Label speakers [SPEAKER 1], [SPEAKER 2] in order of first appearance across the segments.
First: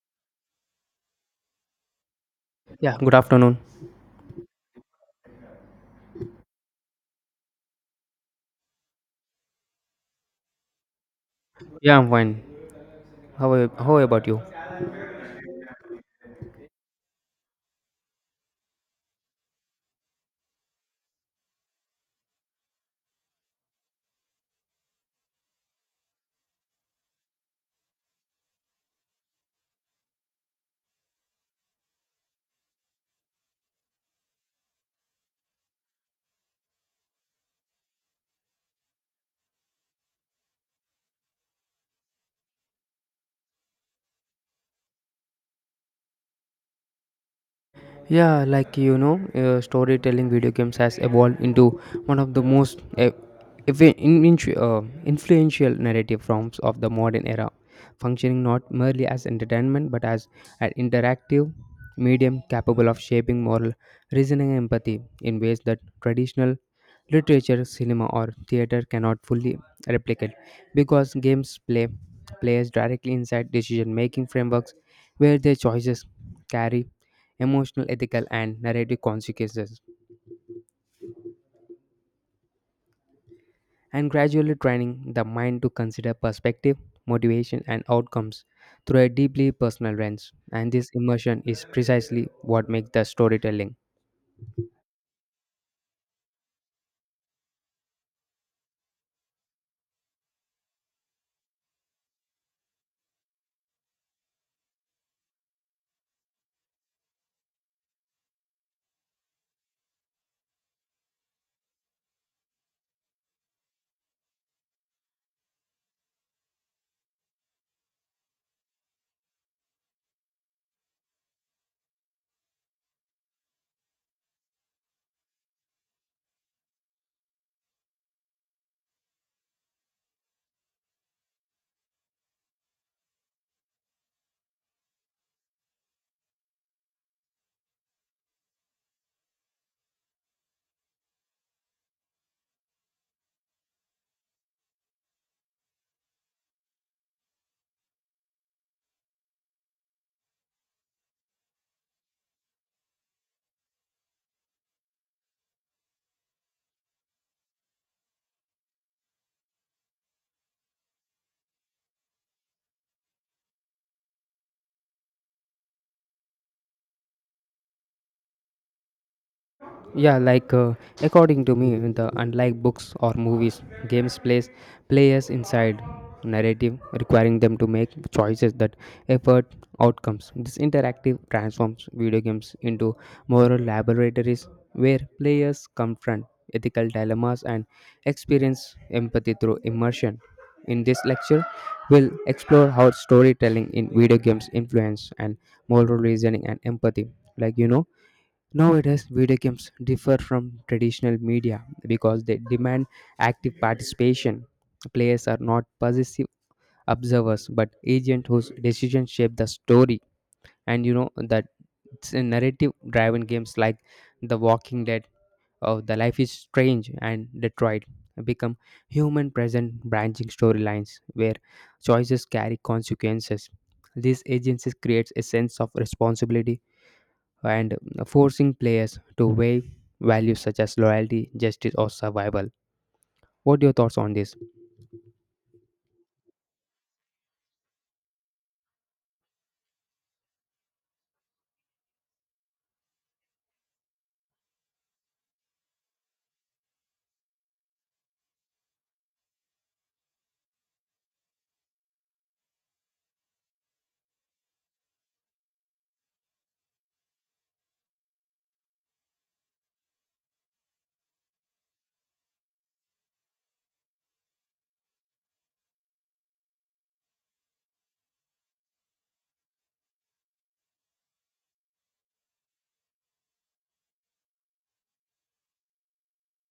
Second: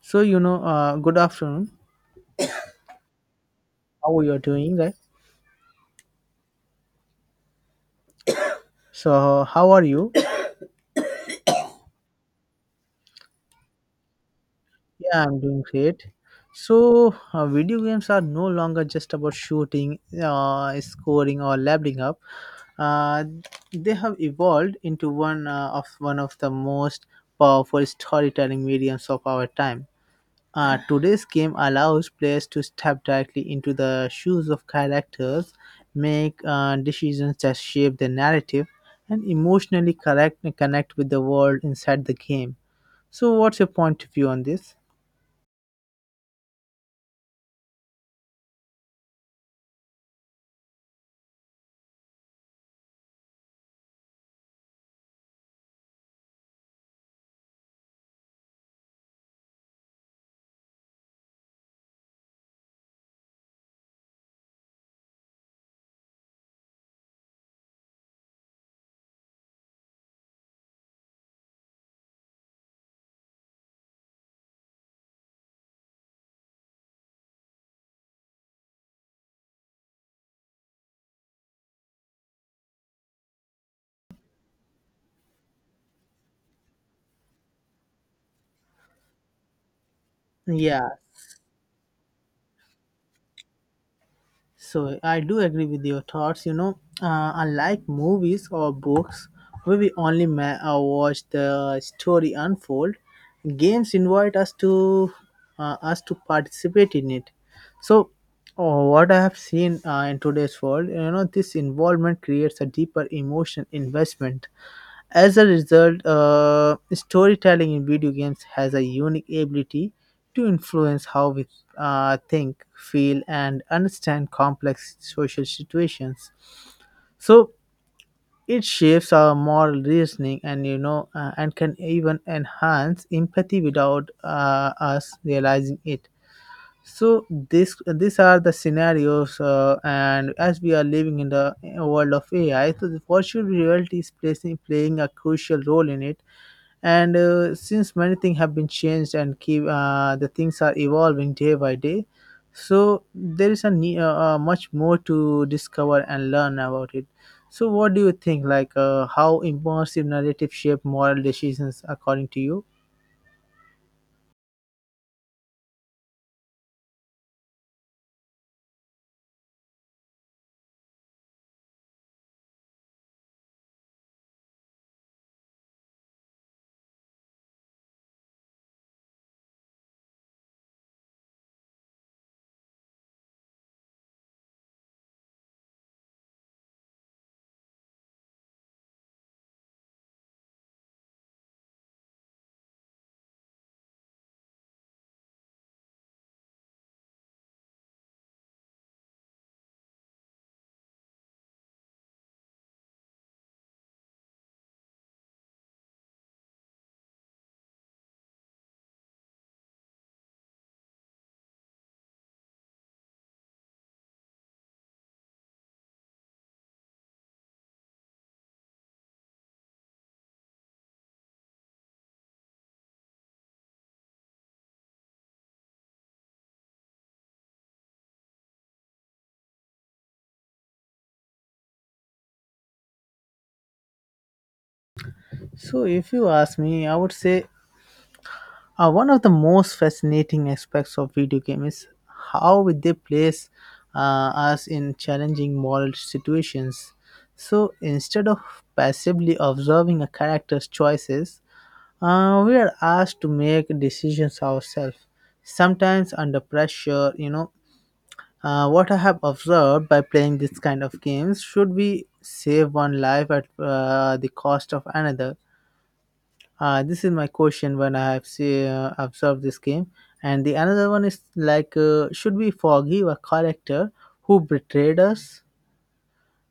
[SPEAKER 1] Good afternoon.
[SPEAKER 2] Yeah, good afternoon.
[SPEAKER 1] How are you doing, right? So how are you?
[SPEAKER 2] Yeah, I'm fine. How about you?
[SPEAKER 1] Yeah, I'm doing great. Video games are no longer just about shooting, scoring, or leveling up. Uh, they have evolved into one of the most powerful storytelling mediums of our time. Today's game allows players to step directly into the shoes of characters, make decisions that shape the narrative, and connect with the world inside the game. So, what's your point of view on this?
[SPEAKER 2] Yeah, storytelling video games has evolved into one of the most influential narrative forms of the modern era, functioning not merely as entertainment but as an interactive medium capable of shaping moral reasoning and empathy in ways that traditional literature, cinema, or theater cannot fully replicate, because games play players directly inside decision-making frameworks where their choices carry emotional, ethical, and narrative consequences, and gradually training the mind to consider perspective, motivation, and outcomes through a deeply personal lens. And this
[SPEAKER 1] Yeah,
[SPEAKER 2] immersion is precisely what makes the storytelling.
[SPEAKER 1] so I do agree with your thoughts. Unlike movies or books, where we only watch the story unfold, games invite us to participate in it. So, what I have seen in today's world, you know, this involvement creates a deeper emotion investment. As a result, storytelling in video games has a unique ability to influence how we think, feel, and understand complex social situations. So it shapes our moral reasoning, and and can even enhance empathy without us realizing it. So this these are the scenarios, and as we are living in the world of AI, so the virtual reality is playing a crucial role in it, and since many things have been changed and keep the things are evolving day by day, so there is much more to discover and learn about it. So what do you think, like, how immersive narrative shape moral decisions according to you?
[SPEAKER 2] yeah like uh, According to me, the unlike books or movies, games plays players inside narrative requiring them to make choices that effort outcomes. This interactive transforms video games into moral laboratories where players confront ethical dilemmas and experience empathy through immersion. In this lecture, we'll explore how storytelling in video games influence and moral reasoning and empathy. like you know Nowadays, video games differ from traditional media because they demand active participation. Players are not passive observers but agents whose decisions shape the story. And you know that it's a narrative driven games like The Walking Dead or The Life is Strange and Detroit become human present branching storylines where choices carry consequences. These agencies creates a sense of responsibility and forcing players to weigh values such as loyalty, justice, or survival. What are your thoughts on this?
[SPEAKER 1] So if you ask me, I would say, one of the most fascinating aspects of video game is how they place us in challenging moral situations. So instead of passively observing a character's choices, we are asked to make decisions ourselves, sometimes under pressure. What I have observed by playing this kind of games, should we save one life at the cost of another? This is my question when I have observed this game. And the another one is like, should we forgive a character who betrayed us?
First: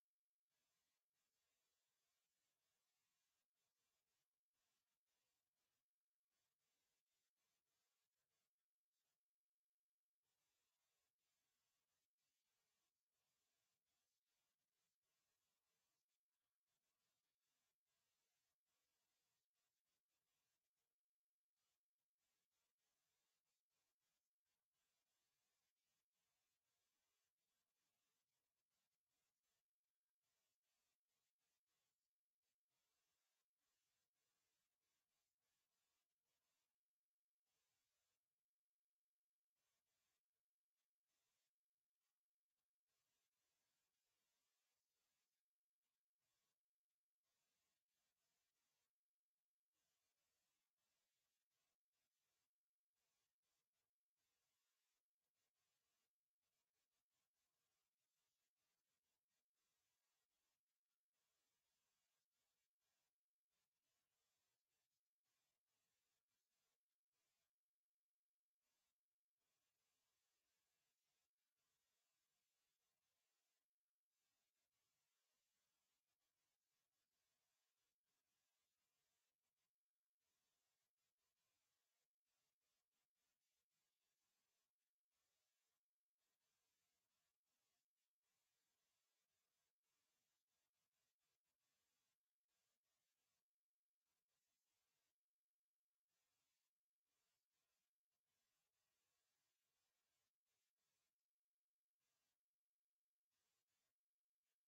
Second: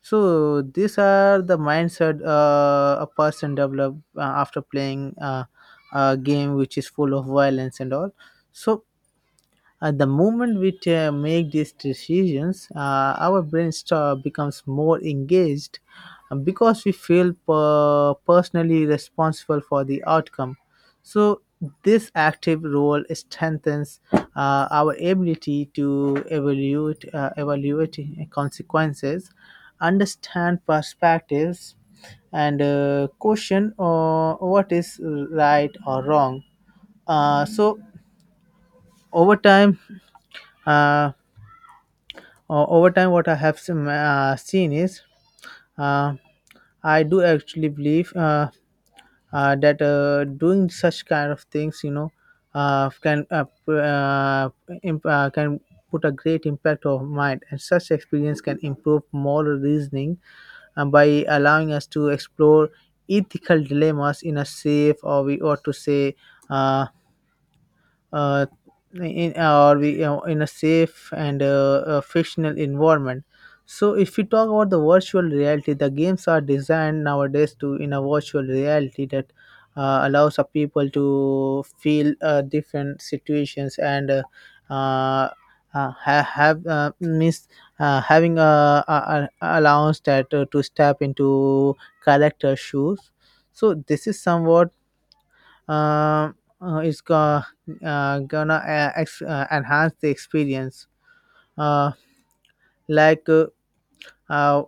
[SPEAKER 1] So these are the mindset a person develop after playing a game which is full of violence and all. So at the moment we make these decisions, our brain becomes more engaged because we feel personally responsible for the outcome. So, this active role strengthens our ability to evaluate consequences, understand perspectives, and question what is right or wrong. Uh, so, over time, uh, over time, what I have seen is, uh, I do actually believe that doing such kind of things, you know, uh, can uh, p- uh, can put a great impact on mind, and such experience can improve moral reasoning, by allowing us to explore ethical dilemmas in a safe, or we ought to say, uh, uh, or we, you know, in a safe and fictional environment. So, if we talk about the virtual reality, the games are designed nowadays to in a virtual reality that allows a people to feel different situations and uh, have, means having a allowance that to step into character shoes. So this is somewhat, um, uh, it's go- gonna enhance the experience. Uh, like uh, uh,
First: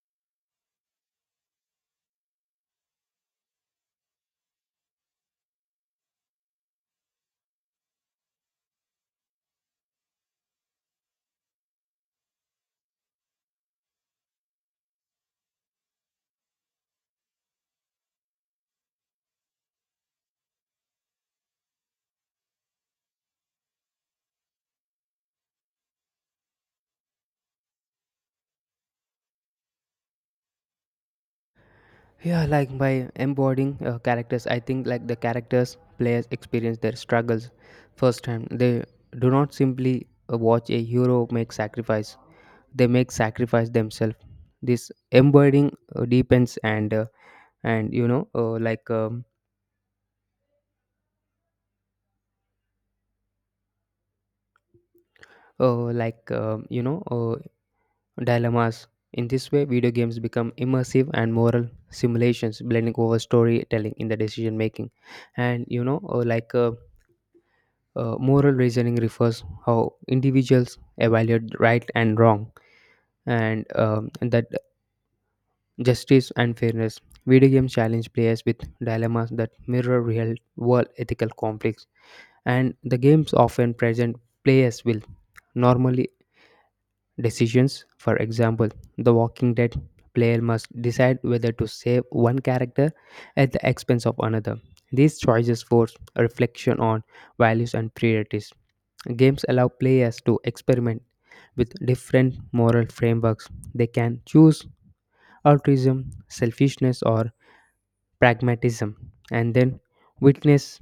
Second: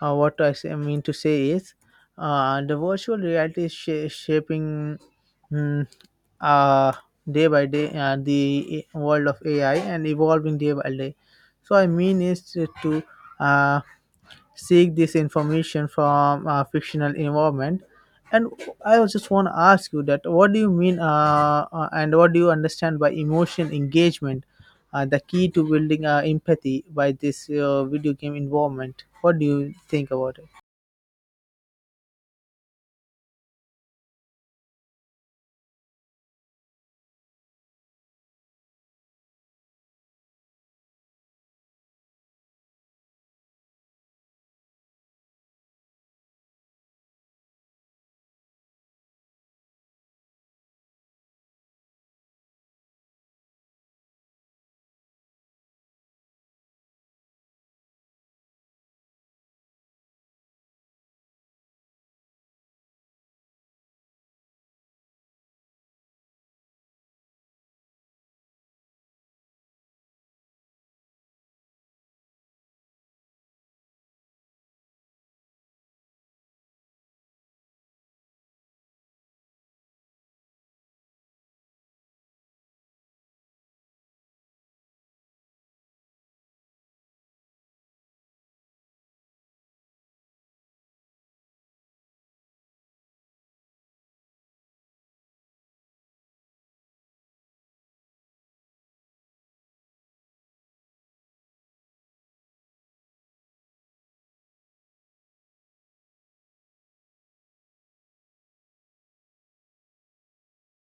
[SPEAKER 1] what I mean to say is, the virtual reality is shaping, mm, uh, day by day, world of AI, and evolving day by day. So I mean is to to, uh, seek this information from a fictional environment. And I was just want to ask you, that what do you mean, and what do you understand by emotion engagement, the key to building empathy by this video game involvement? What do you think about it?
[SPEAKER 2] Yeah, like by embodying characters, I think like the characters players experience their struggles firsthand. They do not simply watch a hero make sacrifice; they make sacrifice themselves. This embodying deepens and you know like you know dilemmas. In this way, video games become immersive and moral simulations, blending over storytelling in the decision making. And you know, like Moral reasoning refers how individuals evaluate right and wrong, and that justice and fairness. Video games challenge players with dilemmas that mirror real world ethical conflicts, and the games often present players with normally decisions. For example, The Walking Dead player must decide whether to save one character at the expense of another. These choices force a reflection on values and priorities. Games allow players to experiment with different moral frameworks. They can choose altruism, selfishness, or pragmatism, and then witness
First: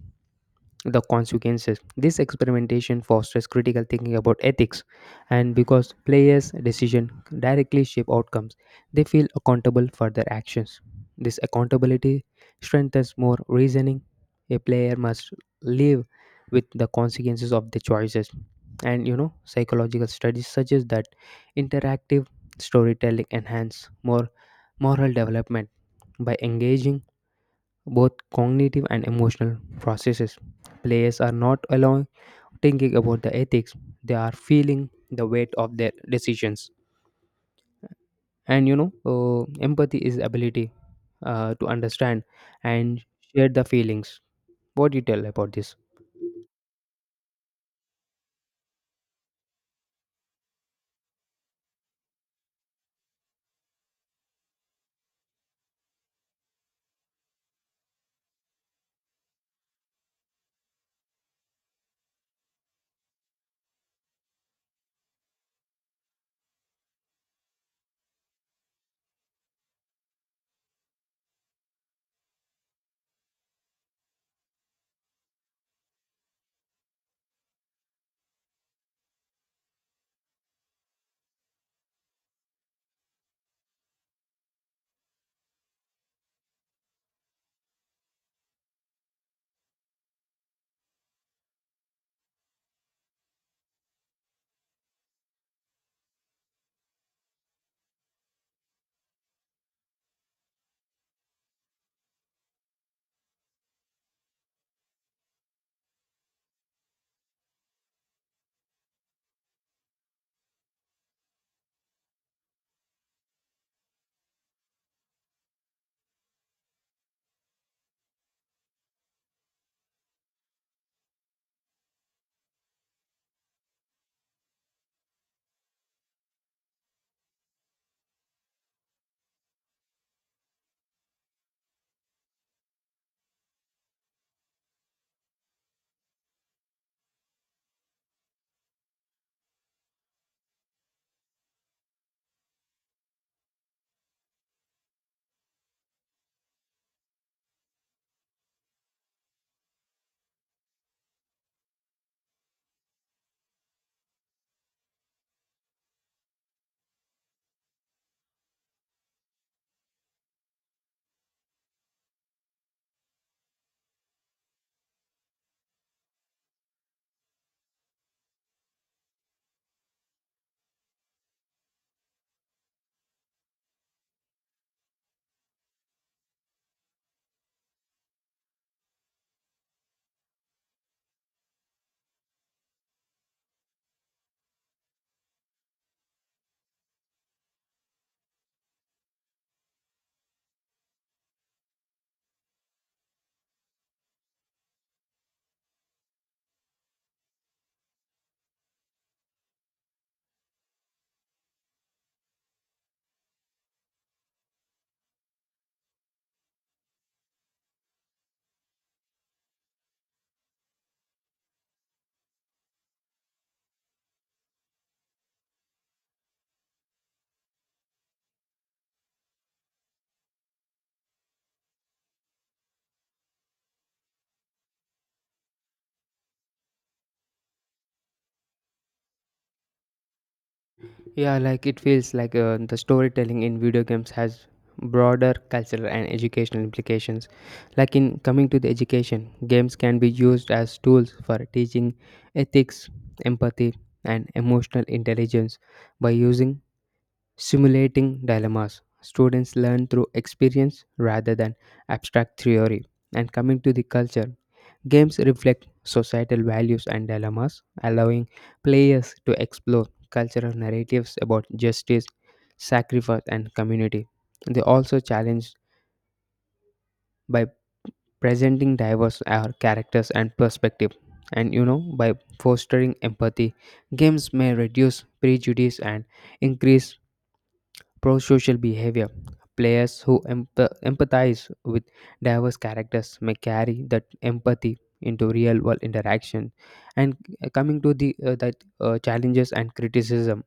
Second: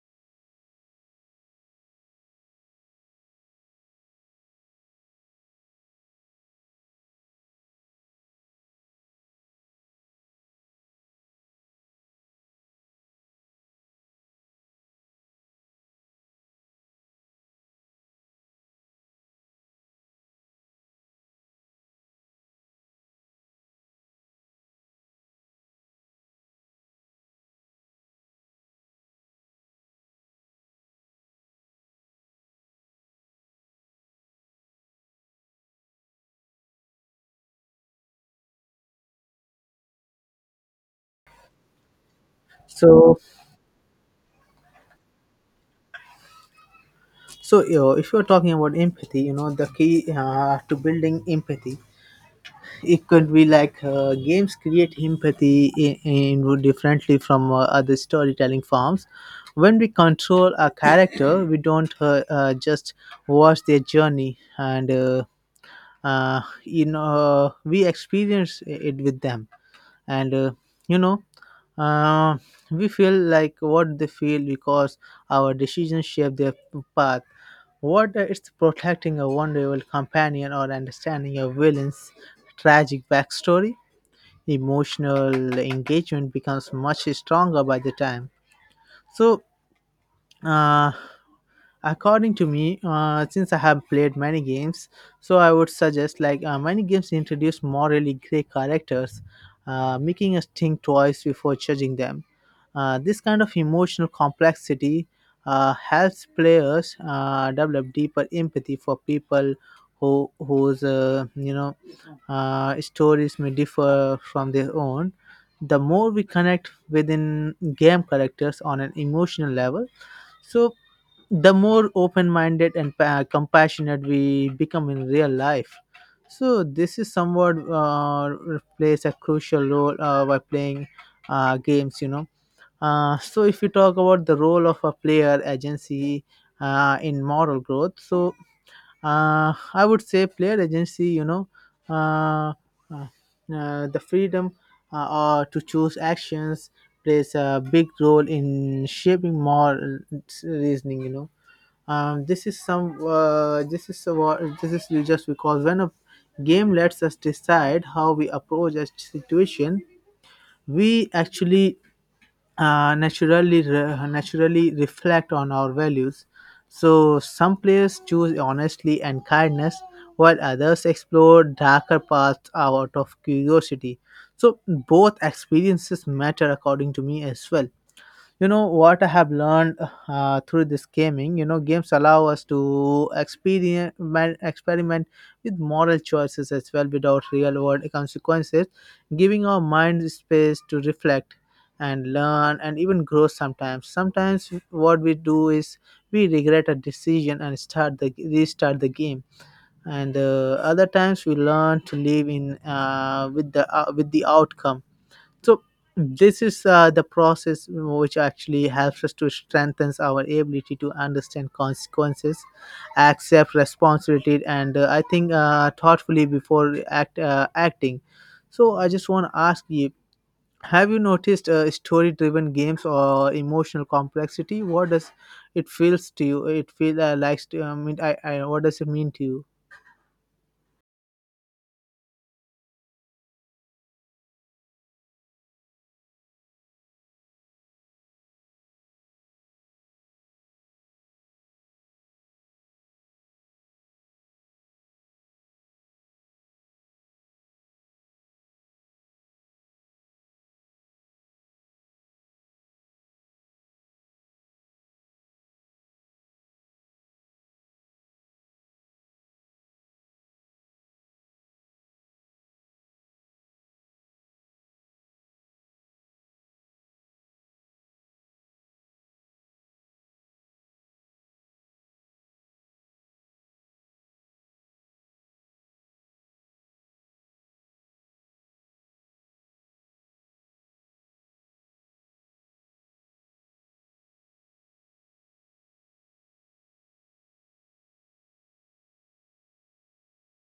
[SPEAKER 2] the consequences. This experimentation fosters critical thinking about ethics, and because players' decisions directly shape outcomes, they feel accountable for their actions. This accountability strengthens more reasoning. A player must live with the consequences of their choices. And you know, psychological studies suggest that interactive storytelling enhance more moral development by engaging both cognitive and emotional processes. Players are not alone thinking about the ethics, they are feeling the weight of their decisions. And you know, empathy is ability to understand and
[SPEAKER 1] so
[SPEAKER 2] share the feelings. What do you tell about this?
[SPEAKER 1] so you, if you're talking about empathy, you know, the key to building empathy, it could be like, games create empathy in differently from other storytelling forms. When we control a character, we don't just watch their journey, and you know, we experience it with them, and you know uh, we feel like what they feel because our decisions shape their path. What it's protecting a vulnerable companion or understanding a villain's tragic backstory, emotional engagement becomes much stronger by the time. So, uh, according to me, since I have played many games, so I would suggest, like, many games introduce morally gray characters, making us think twice before judging them. This kind of emotional complexity helps players develop deeper empathy for people who whose, stories may differ from their own. The more we connect within game characters on an emotional level, so the more open-minded and compassionate we become in real life. So this is somewhat plays a crucial role by playing games, you know. So if you talk about the role of a player agency in moral growth, so I would say player agency, you know, uh, uh, the freedom to choose actions plays a big role in shaping moral reasoning, you know. This is some this is what This is just because when a game lets us decide how we approach a situation, we actually naturally reflect on our values. So some players choose honesty and kindness, while others explore darker paths out of curiosity. So both experiences matter according to me as well. You know, what I have learned through this gaming, you know, games allow us to experiment with moral choices as well without real world consequences, giving our mind space to reflect and learn and even grow. Sometimes what we do is we regret a decision and start the restart the game, and other times we learn to live in with the outcome. So this is the process which actually helps us to strengthen our ability to understand consequences, accept responsibility, and I think thoughtfully before acting. So I just want to ask you, have you noticed story driven games or emotional complexity? What does it feels to you, it feel likes to I mean I what does it mean to you?
[SPEAKER 2] Yeah, like it feels like the storytelling in video games has broader cultural and educational implications. Like in coming to the education, games can be used as tools for teaching ethics, empathy, and emotional intelligence by using simulating dilemmas. Students learn through experience rather than abstract theory. And coming to the culture, games reflect societal values and dilemmas, allowing players to explore cultural narratives about justice, sacrifice, and community. They also challenge by presenting diverse characters and perspective. And you know, by fostering empathy, games may reduce prejudice and increase pro social behavior. Players who empathize with diverse characters may carry that empathy into real world interaction. And coming to the that challenges and criticism,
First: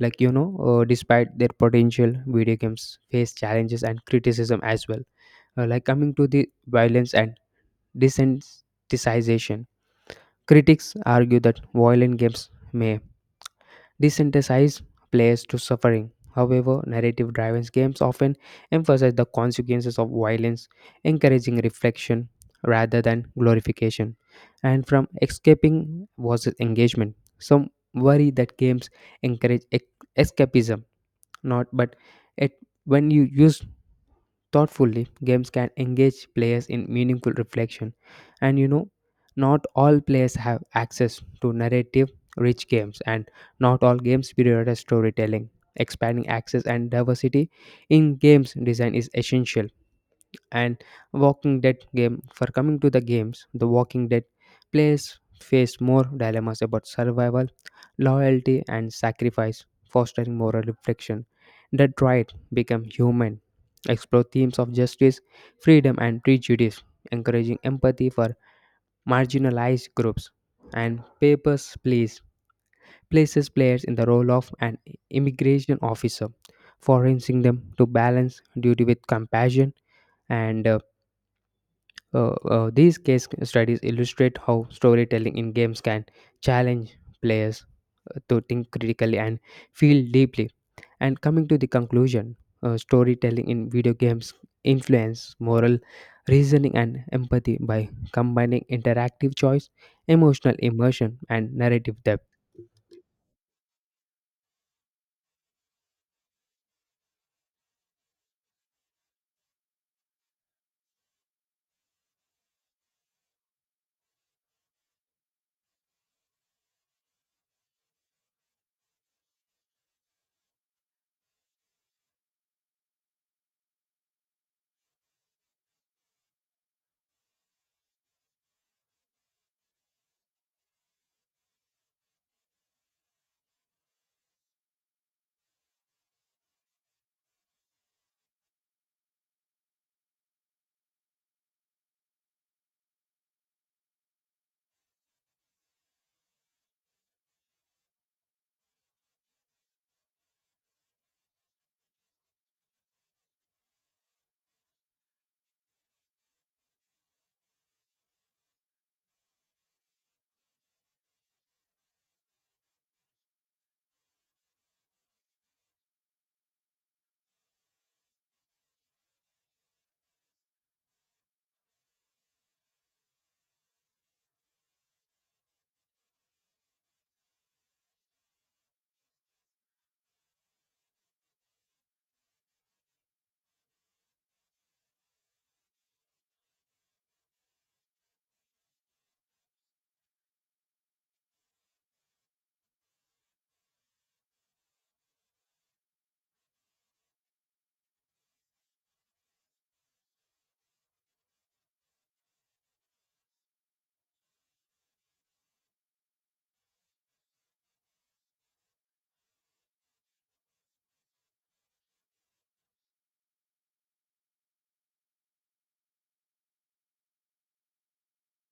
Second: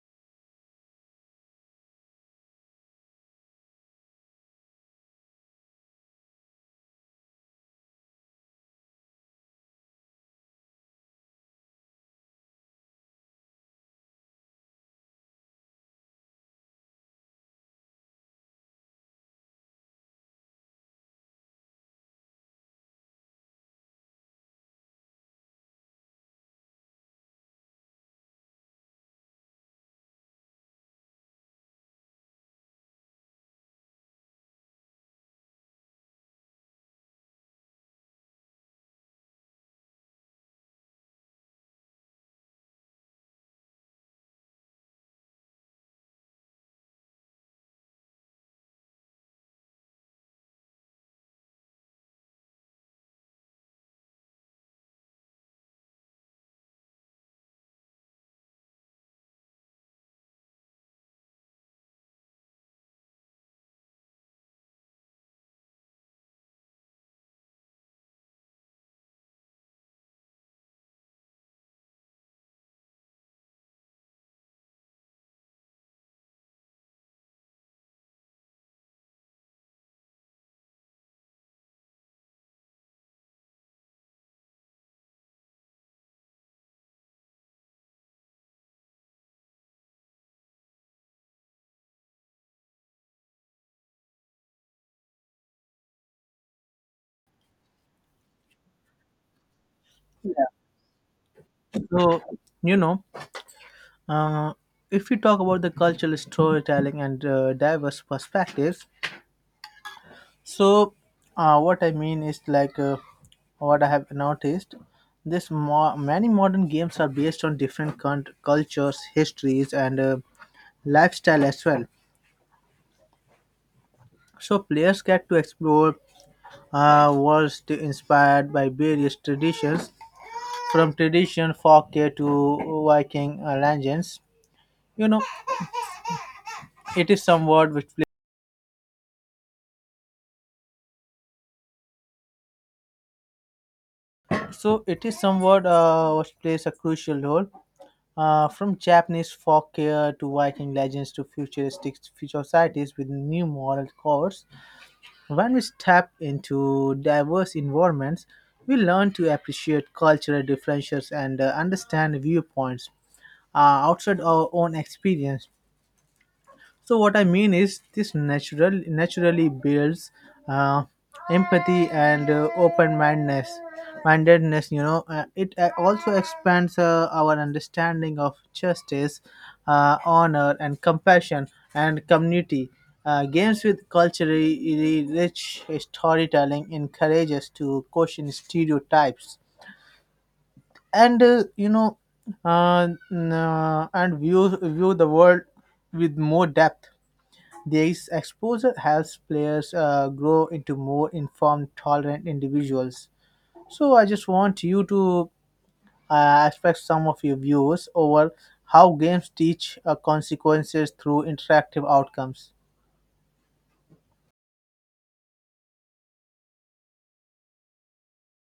[SPEAKER 2] despite their potential, video games face challenges and criticism as well. Like coming to the violence and desensitization, critics argue that violent games may desensitize players to suffering. However, narrative driven games often emphasize the consequences of violence, encouraging reflection rather than glorification. And from escaping versus engagement, some worry that games encourage escapism, not but it when you use thoughtfully, games can engage players in meaningful reflection, and you know, not all players have access to narrative rich games, and not all games prioritize storytelling. Expanding access and diversity in games design is essential and Walking Dead game. For coming to the games, The Walking Dead players face more dilemmas about survival, loyalty, and sacrifice, fostering moral reflection. That right become human. Explore themes of justice, freedom, and prejudice, encouraging empathy for marginalized groups. And Papers, Please places players in the role of an immigration officer, forcing them to balance duty with compassion and these case studies illustrate how storytelling in games can challenge players to think critically and feel deeply. And coming to the conclusion, storytelling in video games influence moral reasoning and empathy by combining interactive choice, emotional immersion, and narrative
[SPEAKER 1] So
[SPEAKER 2] depth.
[SPEAKER 1] you know Uh, if we talk about the cultural storytelling and diverse perspectives, so what I mean is like, what I have noticed. Many modern games are based on different cultures, histories, and lifestyle as well. So players get to explore worlds inspired by various traditions, from tradition folklore to Viking legends. You know, it is somewhat which so it is somewhat what plays a crucial role, from Japanese folklore to Viking legends to futuristic future societies with new moral codes. When we step into diverse environments, we learn to appreciate cultural differences and understand viewpoints uh, outside our own experience. So what I mean is this naturally builds uh, empathy and open mindedness, you know. It also expands our understanding of justice, honor and compassion and community. Games with culturally rich storytelling encourage us to question stereotypes and, view the world with more depth. This exposure helps players grow into more informed, tolerant individuals. So I just want you to express some of your views over how games teach consequences through interactive outcomes.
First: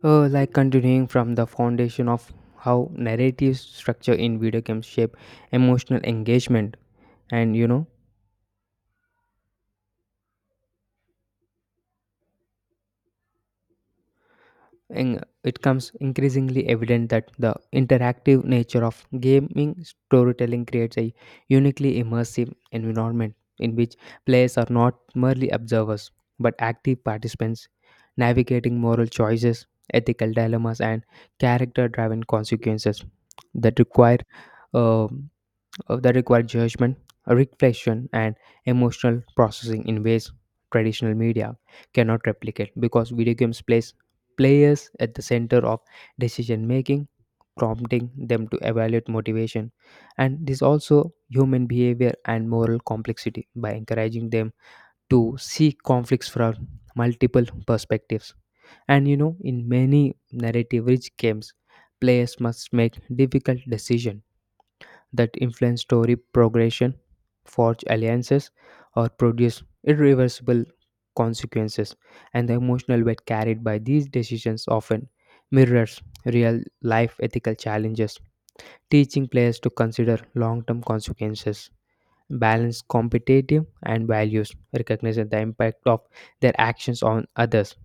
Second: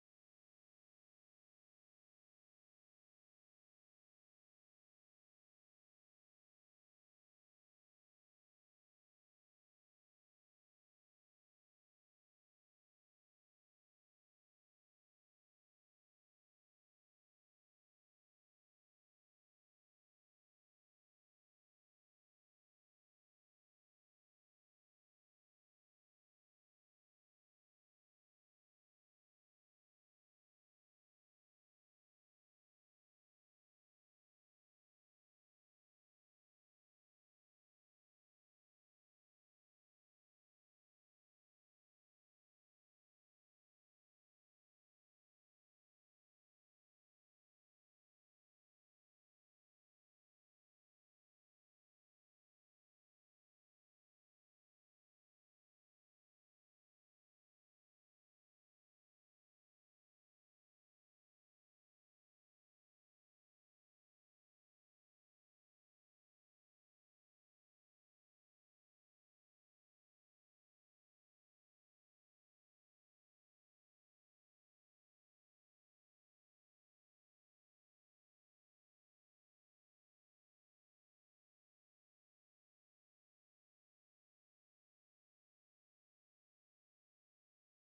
[SPEAKER 2] Like continuing from the foundation of how narrative structure in video games shape emotional engagement and you know it comes increasingly evident that the interactive nature of gaming storytelling creates a uniquely immersive environment in which players are not merely observers but active participants navigating moral choices, ethical dilemmas, and character driven consequences that require uh, judgment, reflection, and emotional processing in ways traditional media cannot replicate because video games place players at the center of decision making, prompting them to evaluate motivation and this also human behavior and moral complexity by encouraging them to see conflicts from multiple perspectives. And you know, in many narrative rich games, players must make difficult decisions that influence story progression, forge alliances, or produce irreversible consequences. And the emotional weight carried by these decisions often mirrors real life ethical challenges, teaching players to consider long term consequences, balance competitive and values, recognizing the impact of their actions on others.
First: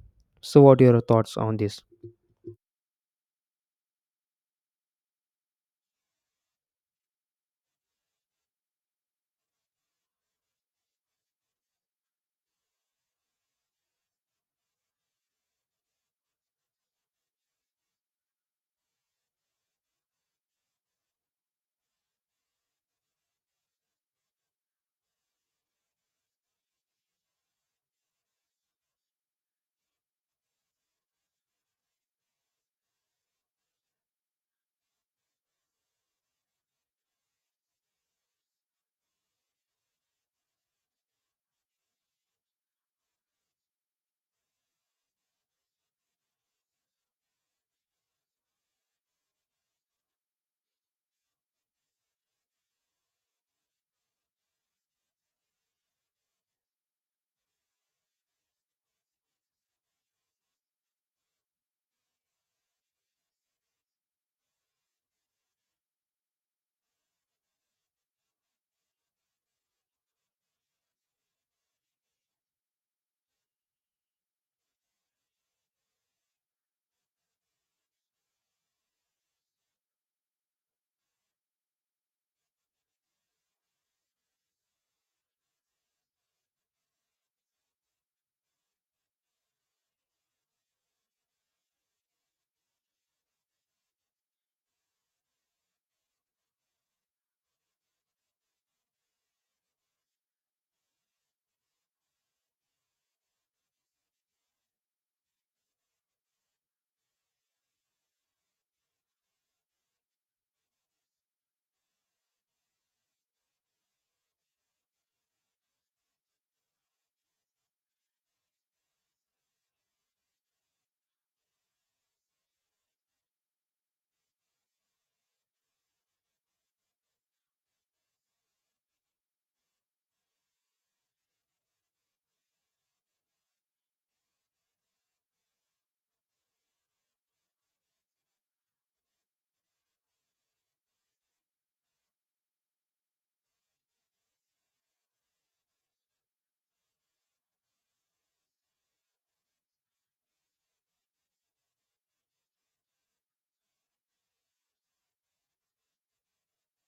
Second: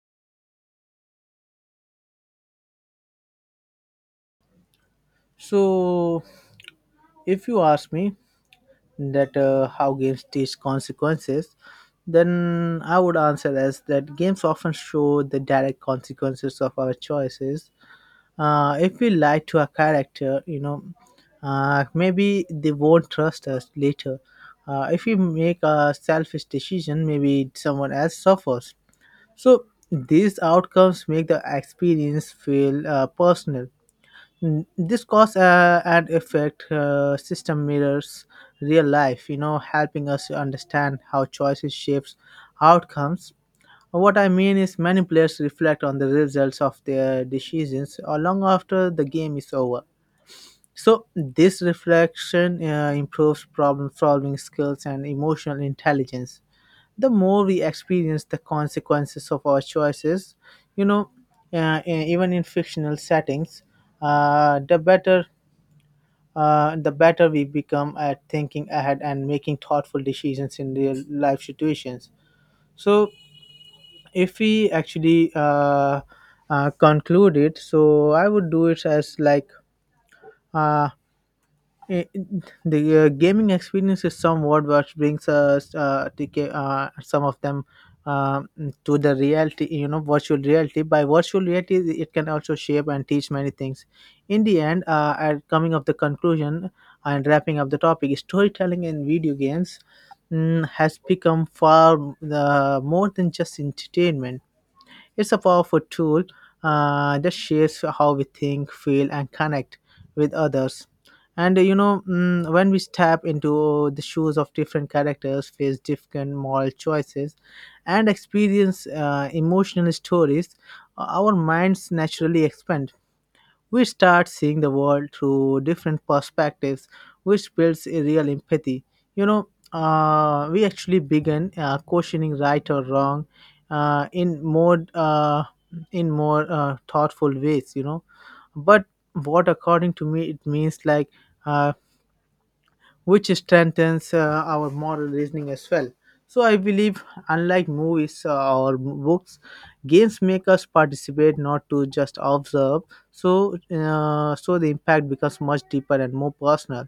[SPEAKER 2] So, what are your thoughts on this?
[SPEAKER 1] So if you ask me that how games teach consequences, then I would answer as that games often show the direct consequences of our choices. If we lie to a character, you know, maybe they won't trust us later. If we make a selfish decision, maybe someone else suffers. So these outcomes make the experience feel personal. This cause and effect system mirrors real life, you know, helping us to understand how choices shapes outcomes. What I mean is, many players reflect on the results of their decisions long after the game is over. So, this reflection improves problem solving skills and emotional intelligence. The more we experience the consequences of our choices, you know, even in fictional settings, the better. The better we become at thinking ahead and making thoughtful decisions in real life situations. So, if we actually conclude it, so I would do it as like uh, i- the gaming experience is somewhat what brings us to some of them, um, to the reality, you know, virtual reality. By virtual reality, it can also shape and teach many things. In the end, at coming of the conclusion and wrapping up the topic, storytelling in video games, has become far more than just entertainment. It's a powerful tool that shapes how we think, feel, and connect with others. And when we step into the shoes of different characters, face different moral choices, and experience emotional stories, our minds naturally expand. We start seeing the world through different perspectives, which builds a real empathy. We actually begin questioning right or wrong uh, in more uh, in more thoughtful ways. You know, but what according to me it means like, uh, which strengthens our moral reasoning as well. So I believe, unlike movies or books, games make us participate, not to just observe. So, the impact becomes much deeper and more personal.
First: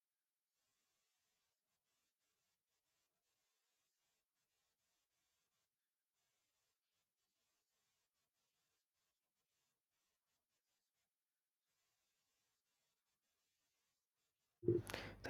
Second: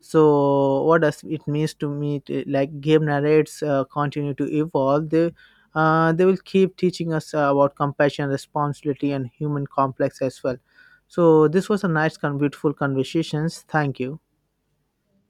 [SPEAKER 1] So, what does it means to me? To, like, game narrates continue to evolve. They will keep teaching us about compassion, responsibility, and human complex as well. So, this was a nice, beautiful conversations. Thank you.